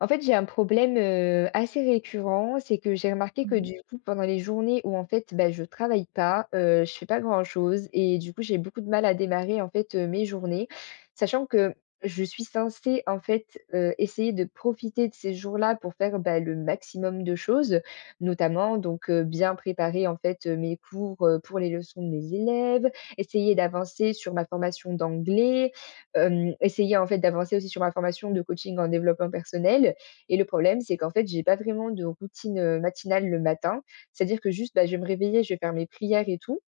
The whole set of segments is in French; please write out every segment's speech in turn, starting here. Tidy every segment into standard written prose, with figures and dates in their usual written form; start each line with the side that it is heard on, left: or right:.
left: En fait, j'ai un problème, assez récurrent, c'est que j'ai remarqué
right: Mmh
left: que du
right: mh.
left: coup, pendant les journées où en fait, bah, je travaille pas, je fais pas grand-chose et du coup, j'ai beaucoup de mal à démarrer en fait, mes journées. Sachant que je suis censée en fait, essayer de profiter de ces jours-là pour faire, bah, le maximum de choses, notamment donc, bien préparer en fait, mes cours, pour les leçons de mes élèves, essayer d'avancer sur ma formation d'anglais, essayer en fait d'avancer aussi sur ma formation de coaching en développement personnel. Et le problème, c'est qu'en fait, j'ai pas vraiment de routine, matinale le matin. C'est-à-dire que juste, bah, je vais me réveiller, je vais faire mes prières et tout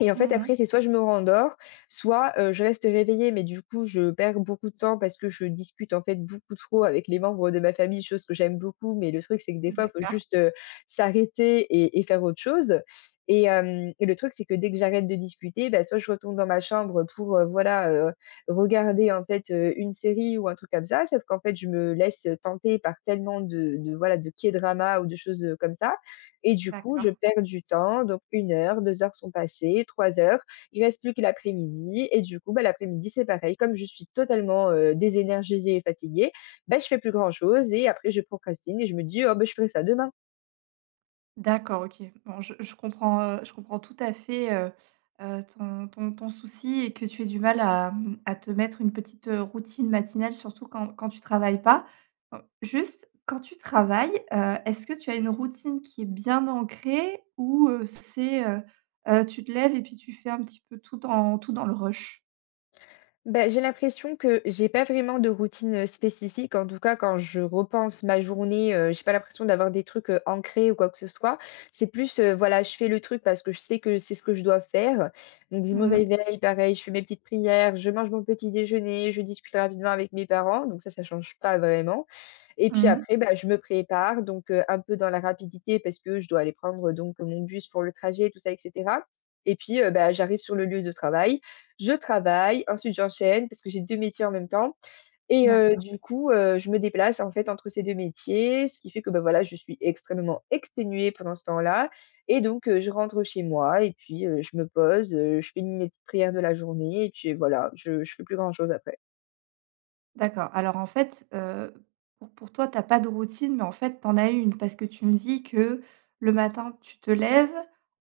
left: et en fait, après,
right: Mmh.
left: c'est soit je me rendors, soit, je reste réveillée, mais du coup, je perds beaucoup de temps parce que je discute, en fait, beaucoup trop avec les membres de ma famille, chose que j'aime beaucoup, mais le truc, c'est que des fois, il faut
right: D'accord,
left: juste, s'arrêter et faire autre chose. Et le truc, c'est que dès que j'arrête de discuter, bah, soit je retourne dans ma chambre pour, voilà, regarder, en fait, une série ou un truc comme ça, sauf qu'en fait, je me laisse tenter par tellement de, voilà, de k drama ou de choses, comme ça et du coup, je
right: d'accord.
left: perds du temps, donc 1 heure, 2 heures sont passées, 3 heures. Il reste plus que l'après-midi et du coup, bah, l'après-midi, c'est pareil. Comme je suis totalement, désénergisée et fatiguée, bah, je fais plus grand chose et après je procrastine et je me dis: «Oh, beh, je ferai ça demain».
right: D'accord, OK. Bon, je comprends, je comprends tout à fait, ton souci et que tu aies du mal à, à te mettre une petite, routine matinale, surtout quand tu travailles pas. Juste, quand tu travailles, est-ce que tu as une routine qui est bien ancrée ou, c'est, tu te lèves et puis tu fais un petit peu tout dans le rush?
left: Bah, j'ai l'impression que j'ai pas vraiment de routine, spécifique. En tout cas, quand je repense ma journée, j'ai pas l'impression d'avoir des trucs, ancrés ou quoi que ce soit. C'est plus, voilà, je fais le truc parce que je sais que c'est ce que je dois faire. Donc je me
right: Mmh mh.
left: réveille, pareil, je fais mes petites prières, je mange mon petit déjeuner, je discute rapidement avec mes parents, donc ça change pas vraiment. Et puis
right: Mmh.
left: après, bah, je me prépare donc, un peu dans la rapidité parce que je dois aller prendre donc mon bus pour le trajet, tout ça et cetera. Et puis, bah, j'arrive sur le lieu de travail, je travaille, ensuite j'enchaîne parce que j'ai 2 métiers en même temps et
right: D'accord.
left: du coup, je me déplace en fait entre ces 2 métiers, ce qui fait que, bah, voilà, je suis extrêmement exténuée pendant ce temps-là et donc je rentre chez moi et puis, je me pose, je fais mes petites prières de la journée et puis voilà, je ne fais plus grand chose après.
right: D'accord. Alors en fait, pour toi, t'as pas de routine, mais en fait, t'en en as une parce que tu me dis que le matin, tu te lèves,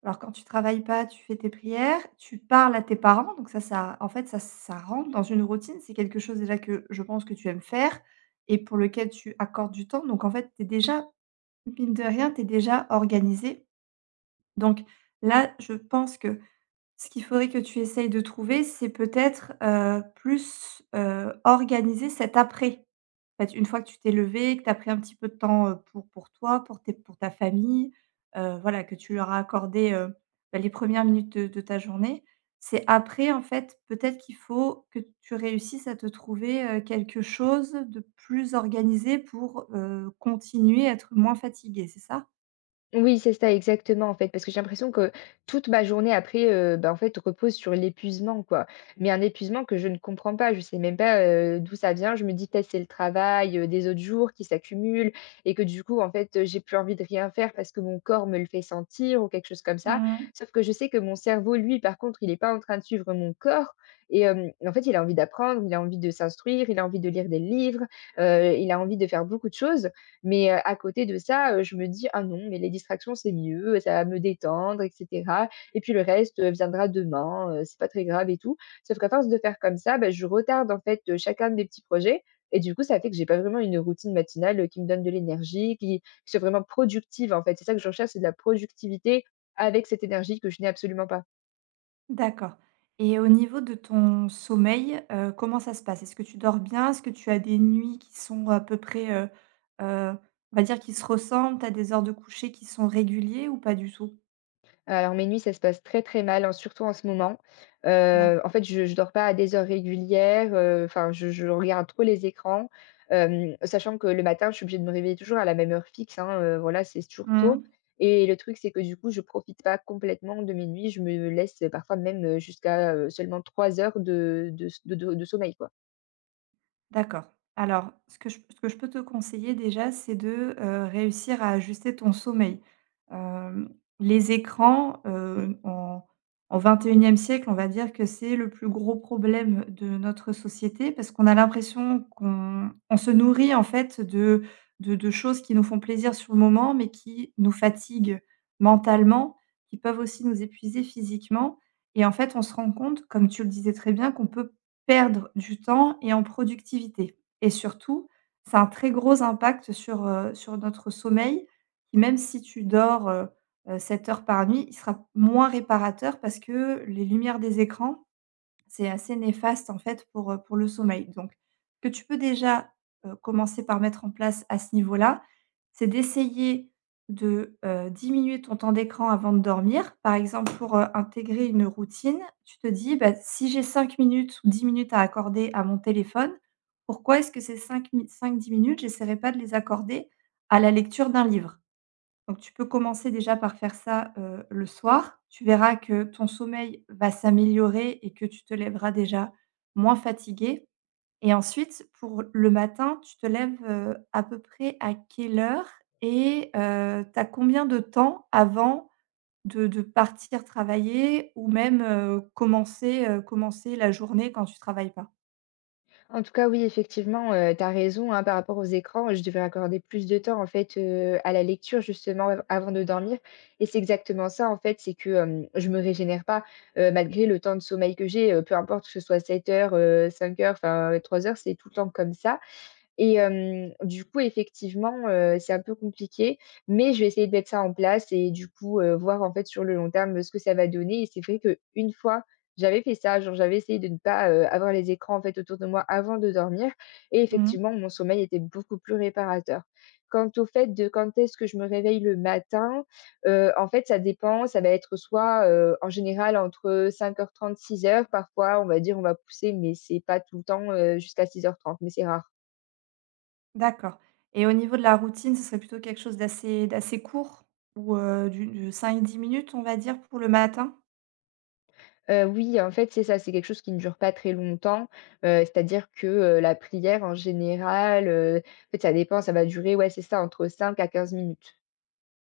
right: alors quand tu travailles pas, tu fais tes prières, tu parles à tes parents, donc ça en fait, ça rentre dans une routine. C'est quelque chose déjà que je pense que tu aimes faire et pour lequel tu accordes du temps, donc en fait, t'es déjà, mine de rien, t'es déjà organisé. Donc là, je pense que ce qu'il faudrait que tu essayes de trouver, c'est peut-être, plus, organiser cet après. En fait, une fois que tu t'es levé, que tu as pris un petit peu de temps, pour toi, pour ta famille, voilà, que tu leur as accordé, bah, les premières minutes de ta journée. C'est après, en fait, peut-être qu'il faut que tu réussisses à te trouver, quelque chose de plus organisé pour, continuer à être moins fatigué, c'est ça?
left: Oui, c'est ça, exactement, en fait, parce que j'ai l'impression que toute ma journée après, bah, en fait, repose sur l'épuisement, quoi. Mais un épuisement que je ne comprends pas, je sais même pas, d'où ça vient. Je me dis peut-être c'est le travail, des autres jours qui s'accumulent et que du coup, en fait, j'ai plus envie de rien faire parce que mon corps me le fait sentir ou quelque chose comme ça. Sauf que je sais que mon cerveau, lui, par contre, il est pas en train de suivre mon corps et en fait, il a envie d'apprendre, il a envie de s'instruire, il a envie de lire des livres, il a envie de faire beaucoup de choses mais à côté de ça, je me dis: «Ah non, mais les distractions, c'est mieux, ça va me détendre et cetera et puis le reste, viendra demain, c'est pas très grave et tout». Sauf qu'à force de faire comme ça, bah, je retarde en fait, chacun de mes petits projets et du coup, ça fait que j'ai pas vraiment une routine matinale, qui me donne de l'énergie, qui soit vraiment productive en fait. C'est ça que je recherche, c'est de la productivité avec cette énergie que je n'ai absolument pas.
right: D'accord, et au niveau de ton sommeil, comment ça se passe? Est-ce que tu dors bien? Est-ce que tu as des nuits qui sont à peu près, heu, on va dire qui se ressemblent? Tu as des heures de coucher qui sont réguliers ou pas du tout?
left: Alors mes nuits, ça se passe très, très mal, hein, surtout en ce moment.
right: D'acc
left: En fait, je dors pas à des heures régulières, enfin, je regarde trop les écrans, sachant que le matin, je suis obligée de me réveiller toujours à la même heure fixe, hein, voilà, c'est toujours
right: Mmh.
left: tôt et le truc, c'est que du coup, je profite pas complètement de mes nuits. Je me laisse parfois même, jusqu'à, seulement 3 heures de sommeil, quoi.
right: D'accord. Alors, ce que je peux te conseiller déjà, c'est de, réussir à ajuster ton sommeil. Hem, les écrans, en 21e siècle, on va dire que c'est le plus gros problème de notre société parce qu'on a l'impression qu'on on se nourrit en fait de choses qui nous font plaisir sur le moment, mais qui nous fatiguent mentalement, qui peuvent aussi nous épuiser physiquement et en fait, on se rend compte, comme tu le disais très bien, qu'on peut perdre du temps et en productivité et surtout, ça a un très gros impact sur, sur notre sommeil qui même si tu dors, 7 heures par nuit, il sera moins réparateur parce que les lumières des écrans c'est assez néfaste en fait pour le sommeil. Donc ce que tu peux déjà, commencer par mettre en place à ce niveau-là, c'est d'essayer de, diminuer ton temps d'écran avant de dormir. Par exemple, pour, intégrer une routine, tu te dis: «Bah, si j'ai 5 minutes ou 10 minutes à accorder à mon téléphone, pourquoi est-ce que ces 5 mi 5 minutes, j'essaierais pas de les accorder à la lecture d'un livre?» Donc tu peux commencer déjà par faire ça, le soir. Tu verras que ton sommeil va s'améliorer et que tu te lèveras déjà moins fatigué et ensuite pour le matin, tu te lèves, à peu près à quelle heure et tu as combien de temps avant de partir travailler ou même, commencer, commencer la journée quand tu travailles pas?
left: En tout cas, oui, effectivement, tu as raison, hein, par rapport aux écrans, je devrais accorder plus de temps, en fait, à la lecture, justement, av avant de dormir et c'est exactement ça, en fait, c'est que, je me régénère pas, malgré le temps de sommeil que j'ai, peu importe que ce soit 7 heures, 5 heures, enfin, 3 heures, c'est tout le temps comme ça et du coup, effectivement, c'est un peu compliqué, mais je vais essayer de mettre ça en place et du coup, voir en fait sur le long terme, ce que ça va donner. Et c'est vrai qu'une fois, j'avais fait ça, genre j'avais essayé de ne pas, avoir les écrans en fait autour de moi avant de dormir et
right: Mmh.
left: effectivement, mon sommeil était beaucoup plus réparateur. Quant au fait de quand est-ce que je me réveille le matin, en fait, ça dépend, ça va être soit, en général entre, cinq heures trente-six heures, parfois on va dire on va pousser, mais c'est pas tout le temps, jusqu'à 6h30, mais c'est rare.
right: D'accord et au niveau de la routine, ce serait plutôt quelque chose d'assez court ou, du de cinq dix minutes, on va dire, pour le matin?
left: Oui, en fait, c'est ça, c'est quelque chose qui ne dure pas très longtemps, c'est-à-dire que, la prière en général, en fait, ça dépend, ça va durer, ouais, c'est ça, entre 5 à 15 minutes.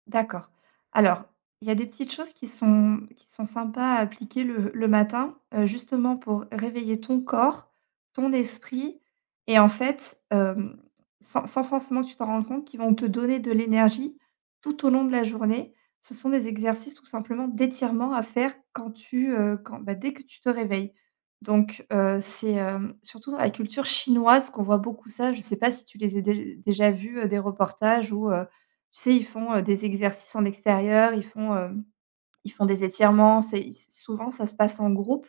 right: D'accord. Alors, il y a des petites choses qui sont sympas à appliquer le matin, justement pour réveiller ton corps, ton esprit et en fait, sans forcément que tu t'en rendes compte, qui vont te donner de l'énergie tout au long de la journée. Ce sont des exercices tout simplement d'étirement à faire quand tu, quand bah, dès que tu te réveilles. Donc, c'est, surtout dans la culture chinoise qu'on voit beaucoup ça. Je ne sais pas si tu les as dé déjà vus, des reportages ou tu sais, ils font, des exercices en extérieur, ils font des étirements, c'est ils souvent ça se passe en groupe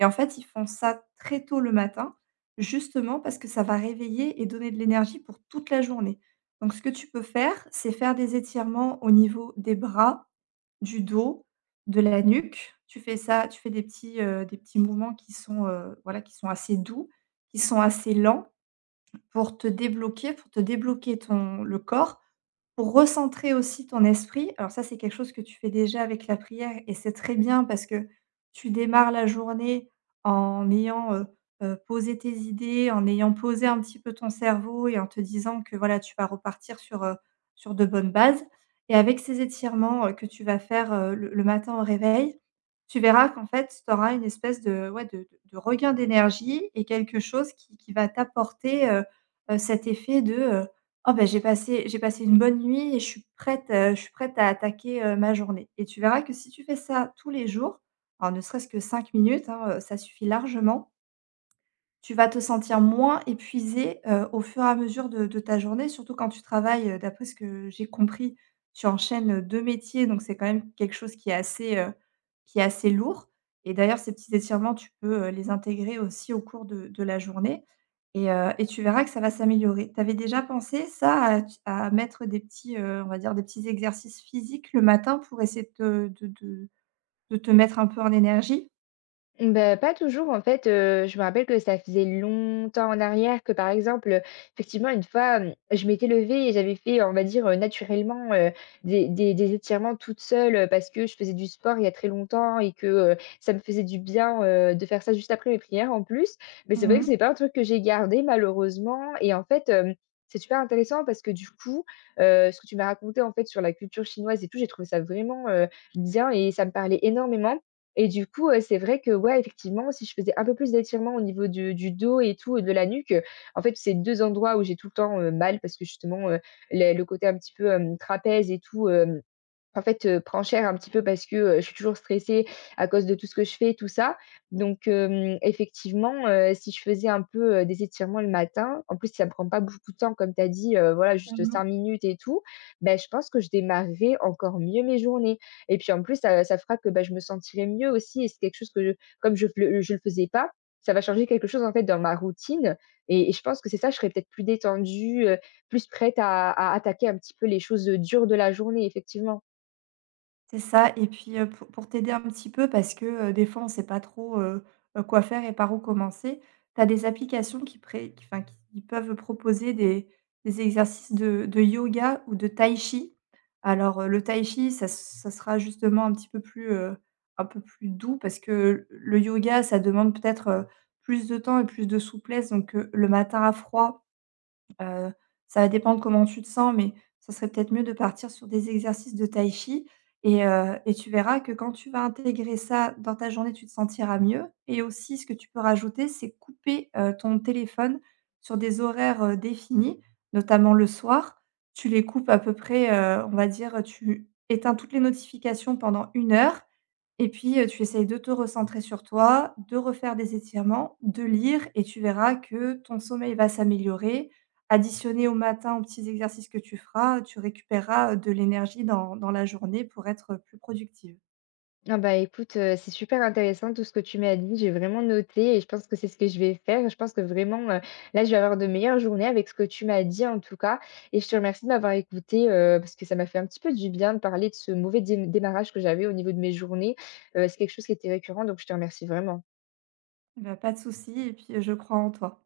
right: et en fait, ils font ça très tôt le matin, justement parce que ça va réveiller et donner de l'énergie pour toute la journée. Donc ce que tu peux faire, c'est faire des étirements au niveau des bras, du dos, de la nuque. Tu fais ça, tu fais des petits mouvements qui sont, voilà, qui sont assez doux, qui sont assez lents pour te débloquer ton le corps pour recentrer aussi ton esprit, alors ça, c'est quelque chose que tu fais déjà avec la prière et c'est très bien parce que tu démarres la journée en ayant, posé tes idées, en ayant posé un petit peu ton cerveau et en te disant que voilà, tu vas repartir sur de bonnes bases et avec ces étirements, que tu vas faire, le matin au réveil, tu verras qu'en fait, tu auras une espèce de ouais, de regain d'énergie et quelque chose qui va t'apporter, cet effet de, Oh bah, j'ai passé une bonne nuit et je suis prête à attaquer, ma journée et tu verras que si tu fais ça tous les jours, alors ne serait-ce que 5 minutes, hein, ça suffit largement tu vas te sentir moins épuisé, au fur et à mesure de ta journée, surtout quand tu travailles, d'après ce que j'ai compris, tu enchaînes, 2 métiers, donc c'est quand même quelque chose qui est assez lourd et d'ailleurs ces petits étirements, tu peux, les intégrer aussi au cours de la journée et et tu verras que ça va s'améliorer. Tu avais déjà pensé ça à mettre on va dire des petits exercices physiques le matin pour essayer de te mettre un peu en énergie?
left: Bah, pas toujours en fait, je me rappelle que ça faisait longtemps en arrière que par exemple, effectivement une fois, je m'étais levée et j'avais fait, on va dire, naturellement, des étirements toute seule, parce que je faisais du sport il y a très longtemps et que, ça me faisait du bien, de faire ça juste après mes prières en plus. Mais c'est vrai que
right: Mmh.
left: c'est pas un truc que j'ai gardé malheureusement et en fait, c'est super intéressant parce que du coup, ce que tu m'as raconté en fait sur la culture chinoise et tout, j'ai trouvé ça vraiment, bien et ça me parlait énormément. Et du coup, c'est vrai que, ouais, effectivement, si je faisais un peu plus d'étirements au niveau du dos et tout, et de la nuque, en fait, c'est 2 endroits où j'ai tout le temps, mal parce que justement, les le côté un petit peu, trapèze et tout, hem en fait, prend cher un petit peu parce que, je suis toujours stressée à cause de tout ce que je fais, tout ça. Donc effectivement, si je faisais un peu, des étirements le matin, en plus ça me prend pas beaucoup de temps comme tu as dit, voilà juste 5
right: Mmh.
left: minutes et tout. Ben, je pense que je démarrerais encore mieux mes journées. Et puis en plus ça ça fera que, ben je me sentirai mieux aussi et c'est quelque chose que je comme je le faisais pas, ça va changer quelque chose en fait dans ma routine et je pense que c'est ça, je serai peut-être plus détendue, plus prête à attaquer un petit peu les choses, dures de la journée, effectivement.
right: C'est ça et puis, pour t'aider un petit peu parce que, des fois on ne sait pas trop, quoi faire et par où commencer, tu as des applications qui enfin, qui peuvent proposer des exercices de yoga ou de tai chi. Alors, le tai chi ça sera justement un petit peu plus, un peu plus doux parce que le yoga ça demande peut-être, plus de temps et plus de souplesse donc, le matin à froid. Heu, Ça va dépendre comment tu te sens, mais ça serait peut-être mieux de partir sur des exercices de tai chi et et tu verras que quand tu vas intégrer ça dans ta journée, tu te sentiras mieux et aussi ce que tu peux rajouter, c'est couper, ton téléphone sur des horaires, définis, notamment le soir. Tu les coupes à peu près, on va dire, tu éteins toutes les notifications pendant 1 heure et puis, tu essayes de te recentrer sur toi, de refaire des étirements, de lire et tu verras que ton sommeil va s'améliorer. Additionné au matin aux petits exercices que tu feras, tu récupéreras, de l'énergie dans la journée pour être, plus productive.
left: Ah bah écoute, c'est super intéressant tout ce que tu m'as dit. J'ai vraiment noté et je pense que c'est ce que je vais faire. Je pense que vraiment, là, je vais avoir de meilleures journées avec ce que tu m'as dit en tout cas et je te remercie de m'avoir écouté parce que ça m'a fait un petit peu du bien de parler de ce mauvais dé démarrage que j'avais au niveau de mes journées. C'est quelque chose qui était récurrent, donc je te remercie vraiment.
right: Bah, pas de souci et puis, je crois en toi.